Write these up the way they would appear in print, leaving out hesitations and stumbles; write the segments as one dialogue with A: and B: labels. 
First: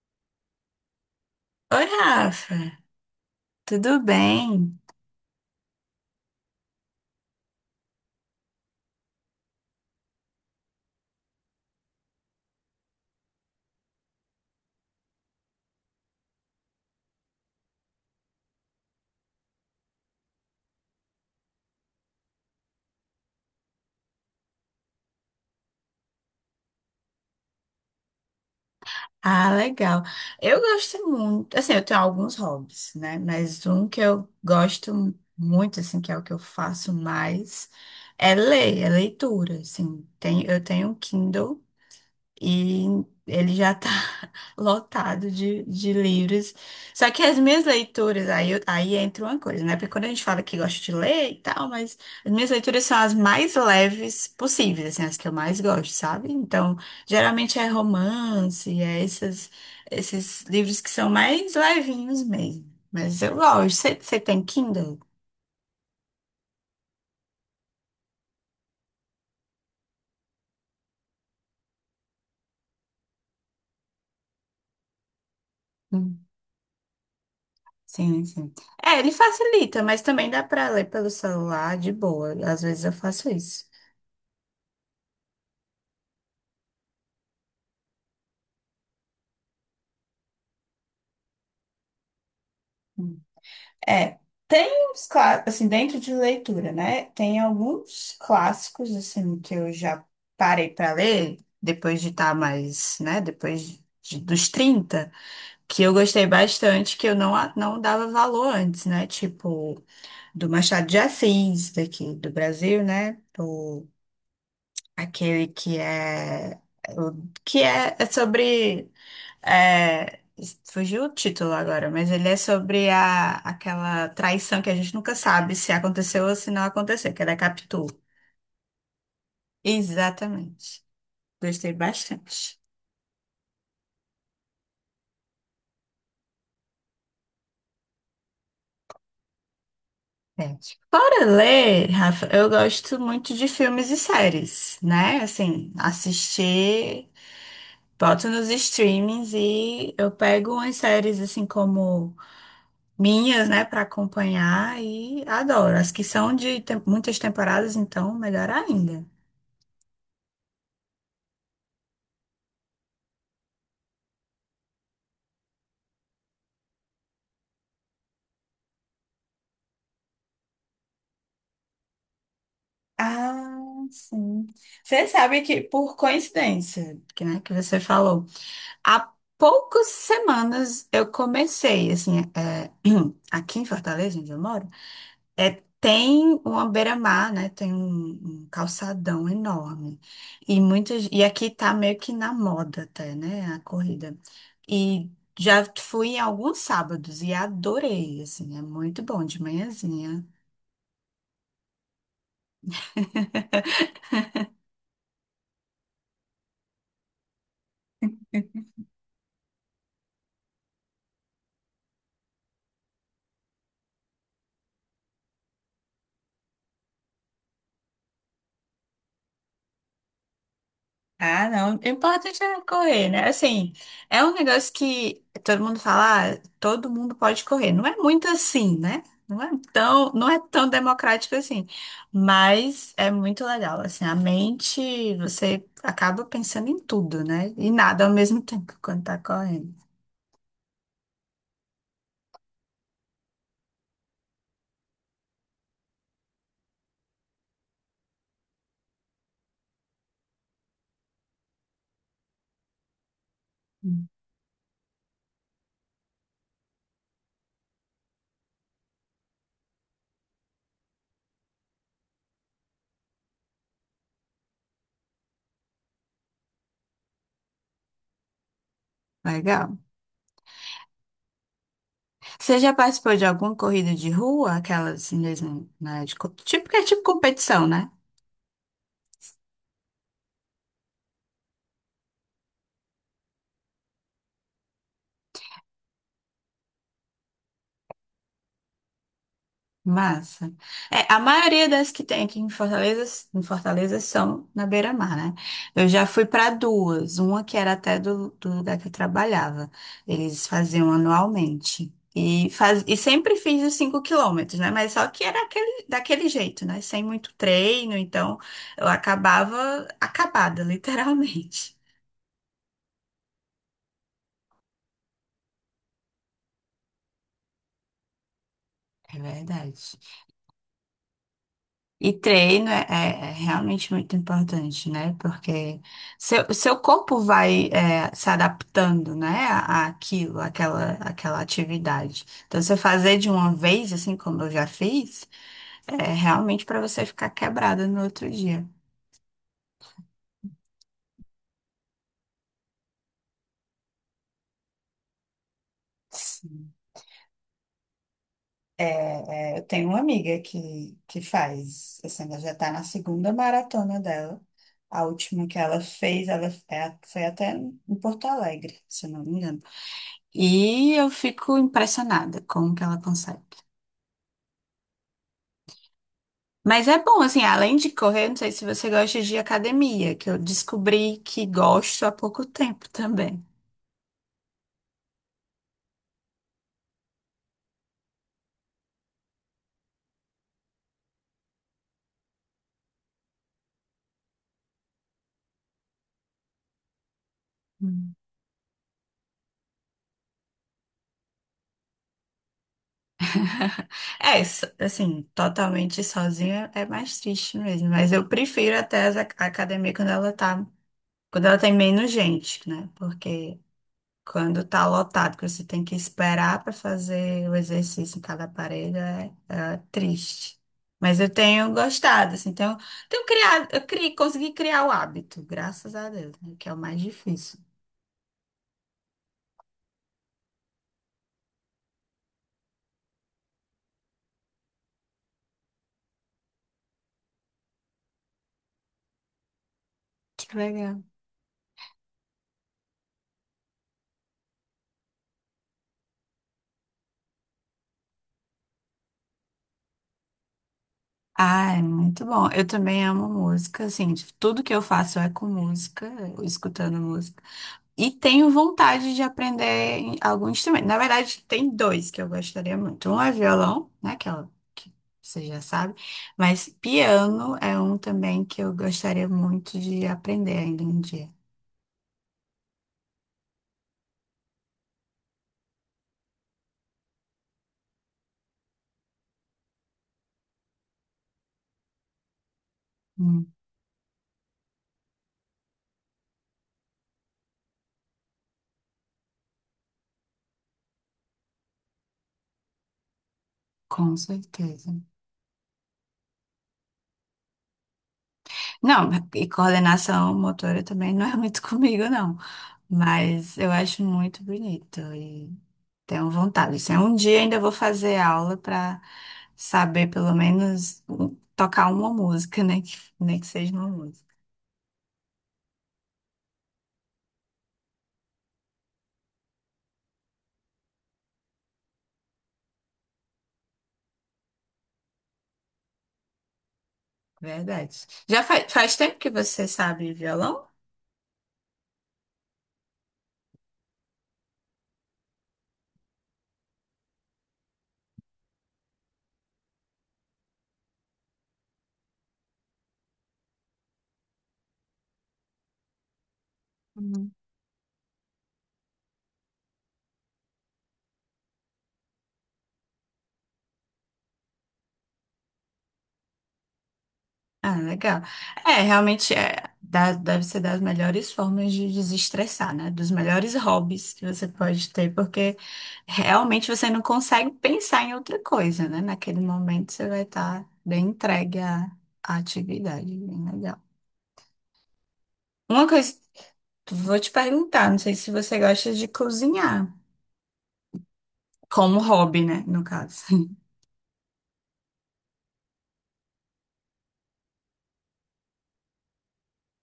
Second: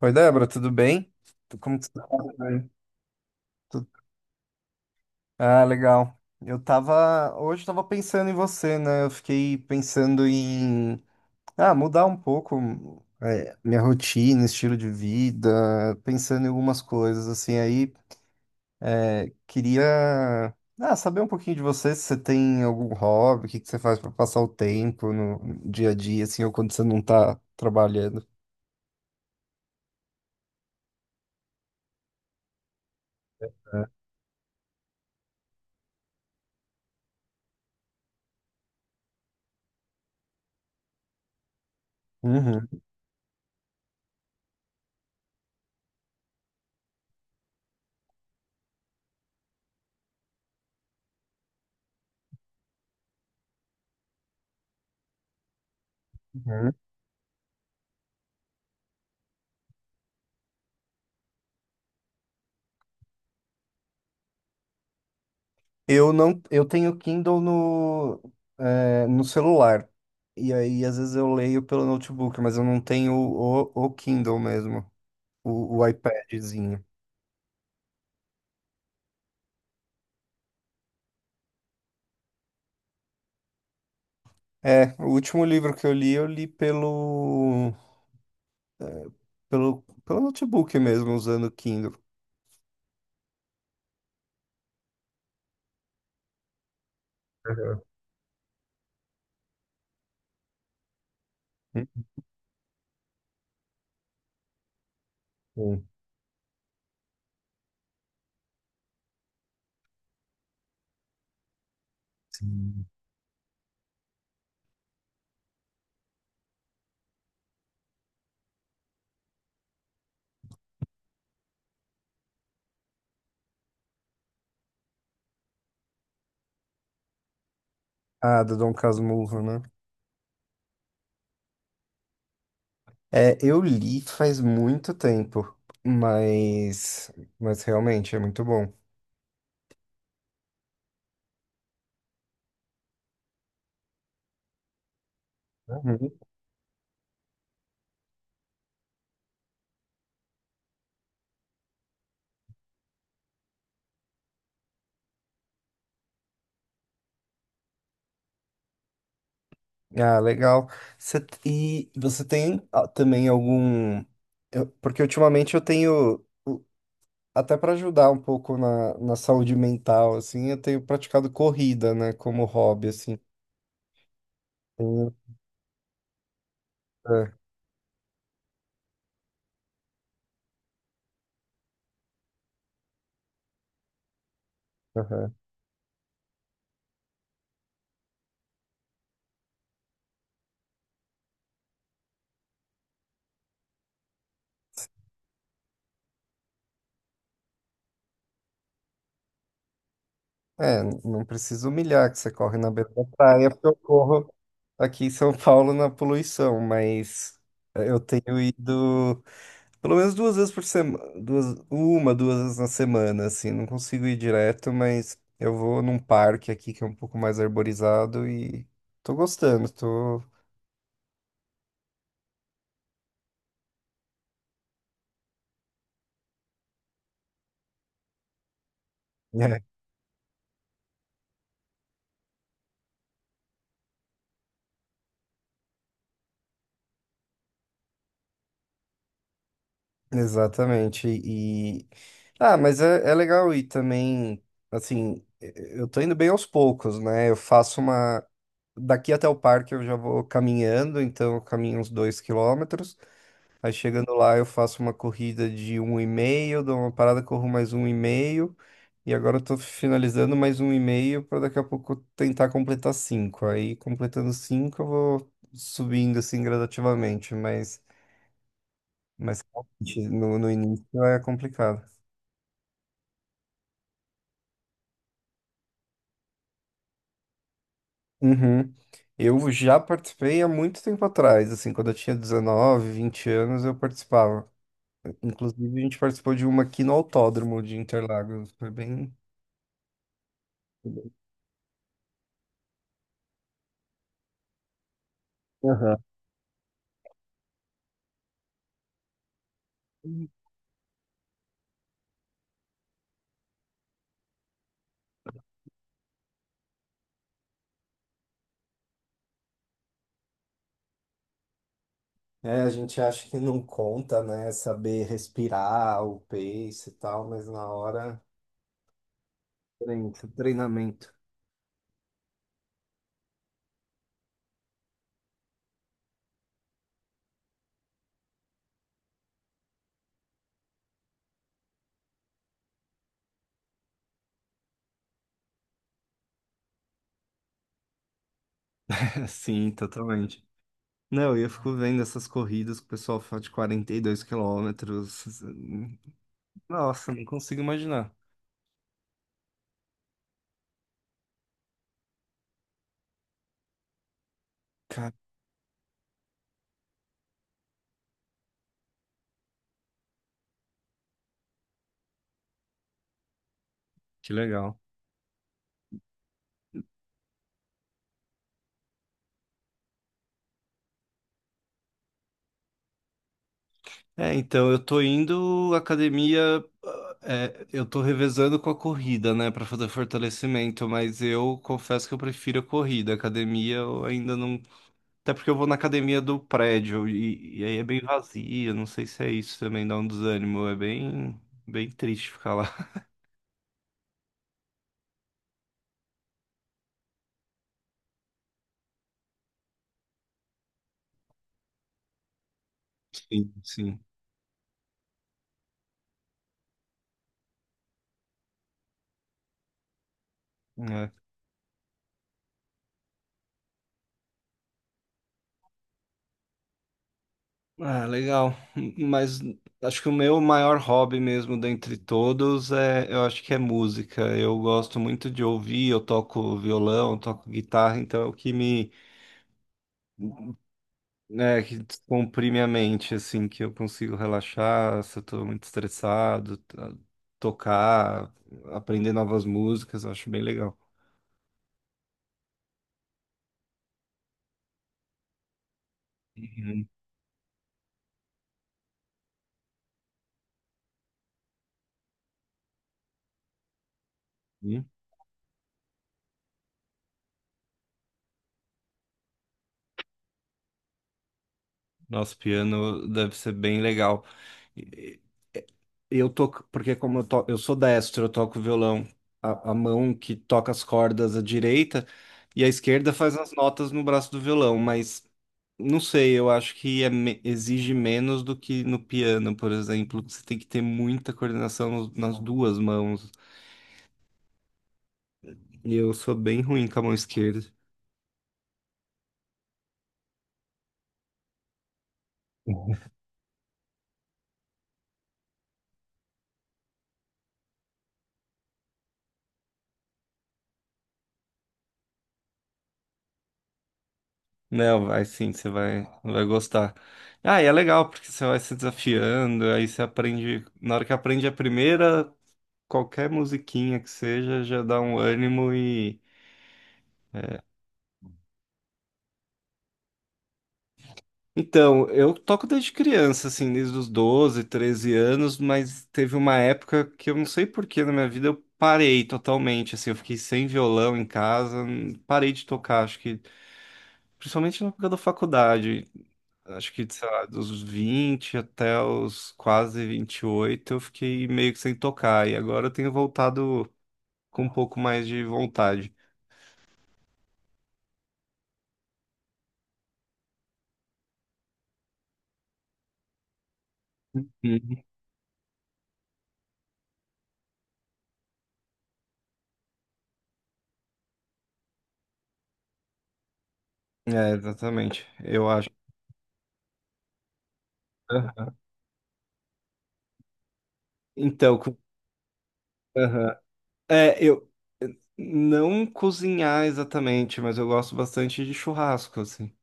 A: Oi, Débora, tudo bem? Como
B: Oi,
A: tu tá? Tudo
B: Rafa,
A: bem. Tu-
B: tudo bem?
A: Ah, legal. Eu tava, hoje eu tava pensando em você, né? Eu fiquei pensando em, mudar um pouco, minha rotina, estilo de vida, pensando em algumas coisas, assim, aí queria, saber um pouquinho de você, se você tem algum hobby, o que que você faz pra passar o tempo no dia a dia, assim, ou quando você não tá trabalhando.
B: Ah, legal. Eu gosto muito, assim, eu tenho alguns hobbies, né? Mas um que eu gosto muito, assim, que é o que eu faço mais, é leitura, assim. Eu tenho um Kindle.
A: Uhum.
B: E ele já tá lotado de livros. Só que as minhas leituras, aí, aí entra uma coisa, né? Porque quando a gente fala que gosta de ler e tal, mas as minhas leituras são as mais leves possíveis, assim, as que eu mais gosto, sabe? Então, geralmente é romance, esses livros que são mais levinhos mesmo. Mas eu gosto. Você tem Kindle?
A: Eu não, eu tenho Kindle no, no celular. E aí, às vezes, eu leio pelo notebook, mas eu não tenho o Kindle mesmo, o
B: Hum,
A: iPadzinho.
B: Sim, sim. É, ele facilita, mas também dá pra ler pelo celular de boa. Às vezes eu faço isso.
A: É, o último livro que eu li pelo notebook mesmo, usando o Kindle.
B: É, tem uns clássicos, assim, dentro de leitura, né? Tem
A: Aham.
B: alguns clássicos, assim, que eu já parei para ler, depois de estar mais, né, depois dos 30, que
A: Hum.
B: eu gostei bastante, que eu não dava valor antes, né? Tipo, do Machado de Assis, daqui do Brasil,
A: Sim.
B: né? Aquele que é, o- que é, é sobre é, fugiu o título agora, mas ele é sobre aquela traição que a gente nunca sabe se aconteceu ou se não aconteceu, que é da Capitu.
A: Ah, do Dom Casmurro, né?
B: Exatamente. Gostei bastante.
A: É, eu li faz muito tempo, mas, mas realmente é muito bom.
B: É. Fora ler, Rafa, eu gosto muito de filmes e séries, né? Assim, assistir, boto nos streamings e eu pego umas séries assim como minhas, né, para acompanhar, e adoro. As que são muitas temporadas, então, melhor ainda.
A: Ah, legal. Você e você tem, também, algum. Porque ultimamente eu tenho, até para ajudar um pouco na saúde mental, assim, eu tenho praticado corrida, né, como hobby, assim.
B: Ah, sim. Você
A: Tenho-
B: sabe que, por coincidência, que,
A: É,
B: né, que você falou, há poucas semanas eu comecei, assim, aqui em Fortaleza, onde eu moro,
A: aham.
B: tem uma beira-mar, né? Tem um calçadão enorme. E aqui tá meio que na moda até, né? A corrida. E já fui em alguns sábados e adorei, assim, é muito bom de manhãzinha.
A: É, não preciso humilhar que você corre na beira da praia, porque eu corro aqui em São Paulo na poluição, mas eu tenho ido. Pelo menos duas vezes por semana, duas, uma, duas vezes na semana, assim. Não consigo ir direto, mas eu vou num parque aqui que é um pouco mais arborizado e tô gostando, tô.
B: Ah, não. O importante é correr, né? Assim, é um negócio que todo mundo fala, ah, todo mundo pode correr. Não é muito assim, né? Não é
A: É,
B: tão, não é tão democrático assim. Mas é muito legal. Assim, a mente, você acaba pensando em tudo, né? E nada ao mesmo tempo quando tá correndo.
A: exatamente. E. Ah, mas é legal e também, assim, eu tô indo bem aos poucos, né? Eu faço uma. Daqui até o parque eu já vou caminhando, então eu caminho uns 2 km. Aí
B: Hum.
A: chegando lá eu faço uma corrida de um e meio, dou uma parada, corro mais um e meio. E agora eu tô finalizando mais um e-mail para daqui a pouco tentar completar cinco. Aí, completando cinco, eu vou subindo assim gradativamente, mas,
B: Legal.
A: realmente, no início é complicado.
B: Você já participou de alguma corrida de rua? Aquelas mesmo, né? Tipo, que é tipo competição, né?
A: Uhum. Eu já participei há muito tempo atrás, assim, quando eu tinha 19, 20 anos, eu participava. Inclusive, a gente participou de uma aqui no Autódromo de Interlagos. Foi bem.
B: Massa. É, a maioria das que tem aqui em Fortaleza, são na beira-mar, né? Eu
A: Aham.
B: já fui para duas, uma que era até do lugar que eu trabalhava. Eles faziam anualmente. E sempre fiz os 5 quilômetros, né? Mas só que era aquele, daquele jeito, né? Sem muito treino, então eu acabava acabada, literalmente.
A: É, a gente acha que não conta, né? Saber respirar, o pace e tal, mas na hora.
B: É verdade.
A: Treinamento. Treinamento.
B: E treino é realmente muito importante, né? Porque seu corpo vai se adaptando, né? Àquela atividade. Então, você fazer de uma vez, assim como eu já fiz, é realmente para você ficar quebrada no outro dia.
A: Sim, totalmente. Não, e eu fico vendo essas corridas que o pessoal faz de 42 km.
B: Sim.
A: Nossa, não consigo imaginar.
B: Eu tenho uma amiga que faz, assim, ela já está na segunda maratona dela. A
A: Cara,
B: última que ela fez, ela foi até em Porto Alegre, se eu não me engano. E eu fico impressionada com o que ela consegue.
A: que legal.
B: Mas é bom, assim, além de correr, não sei se você gosta de academia, que eu descobri que gosto há pouco tempo também.
A: É, então eu tô indo à academia, eu tô revezando com a corrida, né, pra fazer fortalecimento, mas eu confesso que eu prefiro a corrida. A academia eu ainda não. Até porque eu vou na academia do prédio e aí é bem
B: Hum.
A: vazia, não sei se é isso também, dá um desânimo, é bem, bem triste ficar lá.
B: É, assim, totalmente sozinha é mais triste mesmo, mas eu prefiro até a academia quando ela tem menos gente, né?
A: Sim,
B: Porque
A: sim.
B: quando tá lotado, que você tem que esperar para fazer o exercício em cada aparelho, é triste.
A: É.
B: Mas eu tenho gostado, assim, tenho criado, eu criei, consegui criar o hábito, graças a Deus, né, que é o mais difícil.
A: Ah, legal. Mas acho que o meu maior hobby mesmo dentre todos é, eu acho que é música. Eu gosto muito de ouvir, eu toco violão, eu toco guitarra, então é o que me,
B: Que legal.
A: né, que descomprime a mente, assim, que eu consigo relaxar, se eu tô muito estressado, tocar, aprender novas músicas, eu acho bem legal.
B: Ah, é muito bom. Eu também amo música, assim, tudo que eu faço é com música, eu
A: Uhum.
B: escutando música. E tenho vontade de aprender algum instrumento. Na verdade, tem dois que eu gostaria muito. Um é violão, né? Que você já sabe. Mas piano é um também que eu gostaria muito de aprender ainda um dia.
A: Nosso piano deve ser bem legal. E- e- Eu toco, porque como eu sou destro, eu toco violão, a mão que toca as cordas, a direita, e a esquerda faz as
B: Hum,
A: notas no braço do violão, mas não sei, eu acho que exige menos do que no piano, por exemplo. Você tem que ter muita coordenação nas duas mãos.
B: com certeza.
A: E eu sou bem ruim com a mão esquerda.
B: Não, e coordenação motora também não é muito comigo, não. Mas eu acho muito bonito. Tenho vontade. Assim, um dia ainda vou fazer aula para saber pelo menos tocar uma música, né? Que, nem que seja uma música.
A: Não, vai sim, você vai, vai gostar. Ah, e é legal, porque você vai se desafiando, aí você aprende. Na hora que aprende a primeira, qualquer musiquinha que seja, já dá um ânimo e.
B: Verdade. Já faz tempo que você sabe violão?
A: Então, eu toco desde criança, assim, desde os 12, 13 anos, mas teve uma época que eu não sei por que na minha vida eu parei totalmente, assim, eu fiquei sem violão em casa, parei de tocar, acho que principalmente na época da faculdade. Acho que, sei
B: Hum.
A: lá, dos 20 até os quase 28 eu fiquei meio que sem tocar. E agora eu tenho voltado com um pouco mais de vontade.
B: Ah, legal. É, realmente deve ser das melhores formas de desestressar, né? Dos melhores hobbies que você pode
A: Uhum.
B: ter, porque realmente você não consegue pensar em outra coisa, né? Naquele momento você vai estar bem entregue à atividade, bem legal.
A: É, exatamente. Eu
B: Uma
A: acho.
B: coisa, vou te perguntar, não sei se você
A: Aham.
B: gosta de cozinhar,
A: Então, co-
B: como hobby, né? No caso.
A: aham. É, eu não cozinhar exatamente, mas eu gosto bastante de churrasco, assim.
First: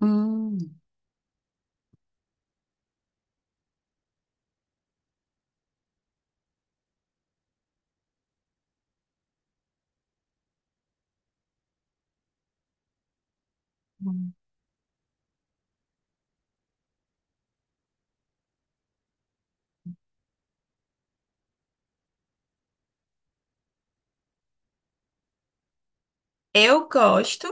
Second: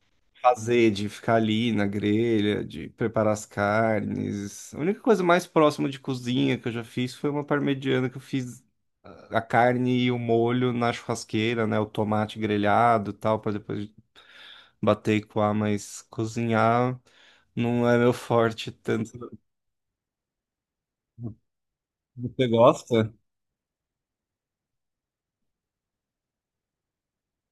A: Fazer, de ficar ali na grelha, de preparar as carnes. A única coisa mais próxima de cozinha que eu já fiz foi uma parmegiana que eu fiz a carne e o molho na churrasqueira, né? O tomate grelhado e tal, para depois
B: Hum.
A: bater e coar, mas cozinhar não é meu forte tanto. Você gosta?
B: Eu gosto,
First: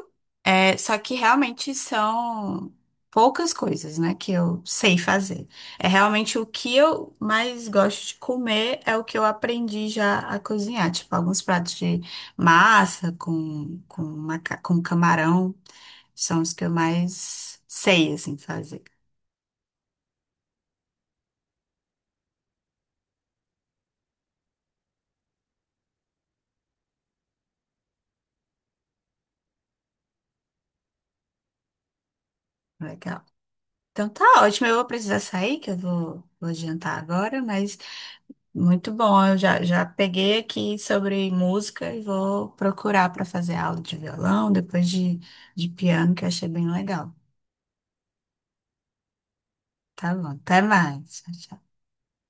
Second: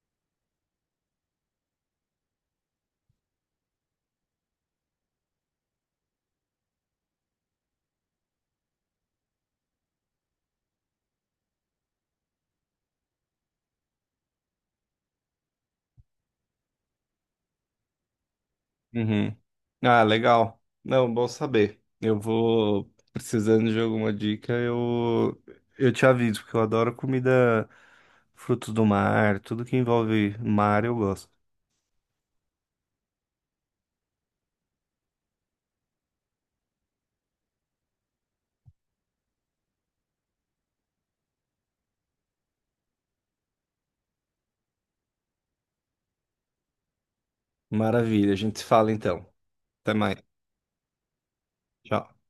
B: só que realmente são poucas coisas, né, que eu sei fazer. É realmente o que eu mais gosto de comer é o que eu aprendi já a cozinhar, tipo alguns pratos de massa com camarão, são os que eu mais sei, assim, fazer.
A: Uhum. Ah, legal. Não, bom saber. Eu vou precisando de alguma dica, eu te aviso, porque eu adoro comida, frutos do mar, tudo que envolve mar eu gosto.
B: Legal. Então tá ótimo, eu vou precisar sair, que eu vou jantar agora, mas muito bom, eu já peguei aqui sobre música e vou procurar para fazer aula de violão, depois de piano, que eu achei bem legal.
A: Maravilha, a gente se fala então. Até
B: Tá
A: mais.
B: bom, até mais. Tchau, tchau.
A: Tchau.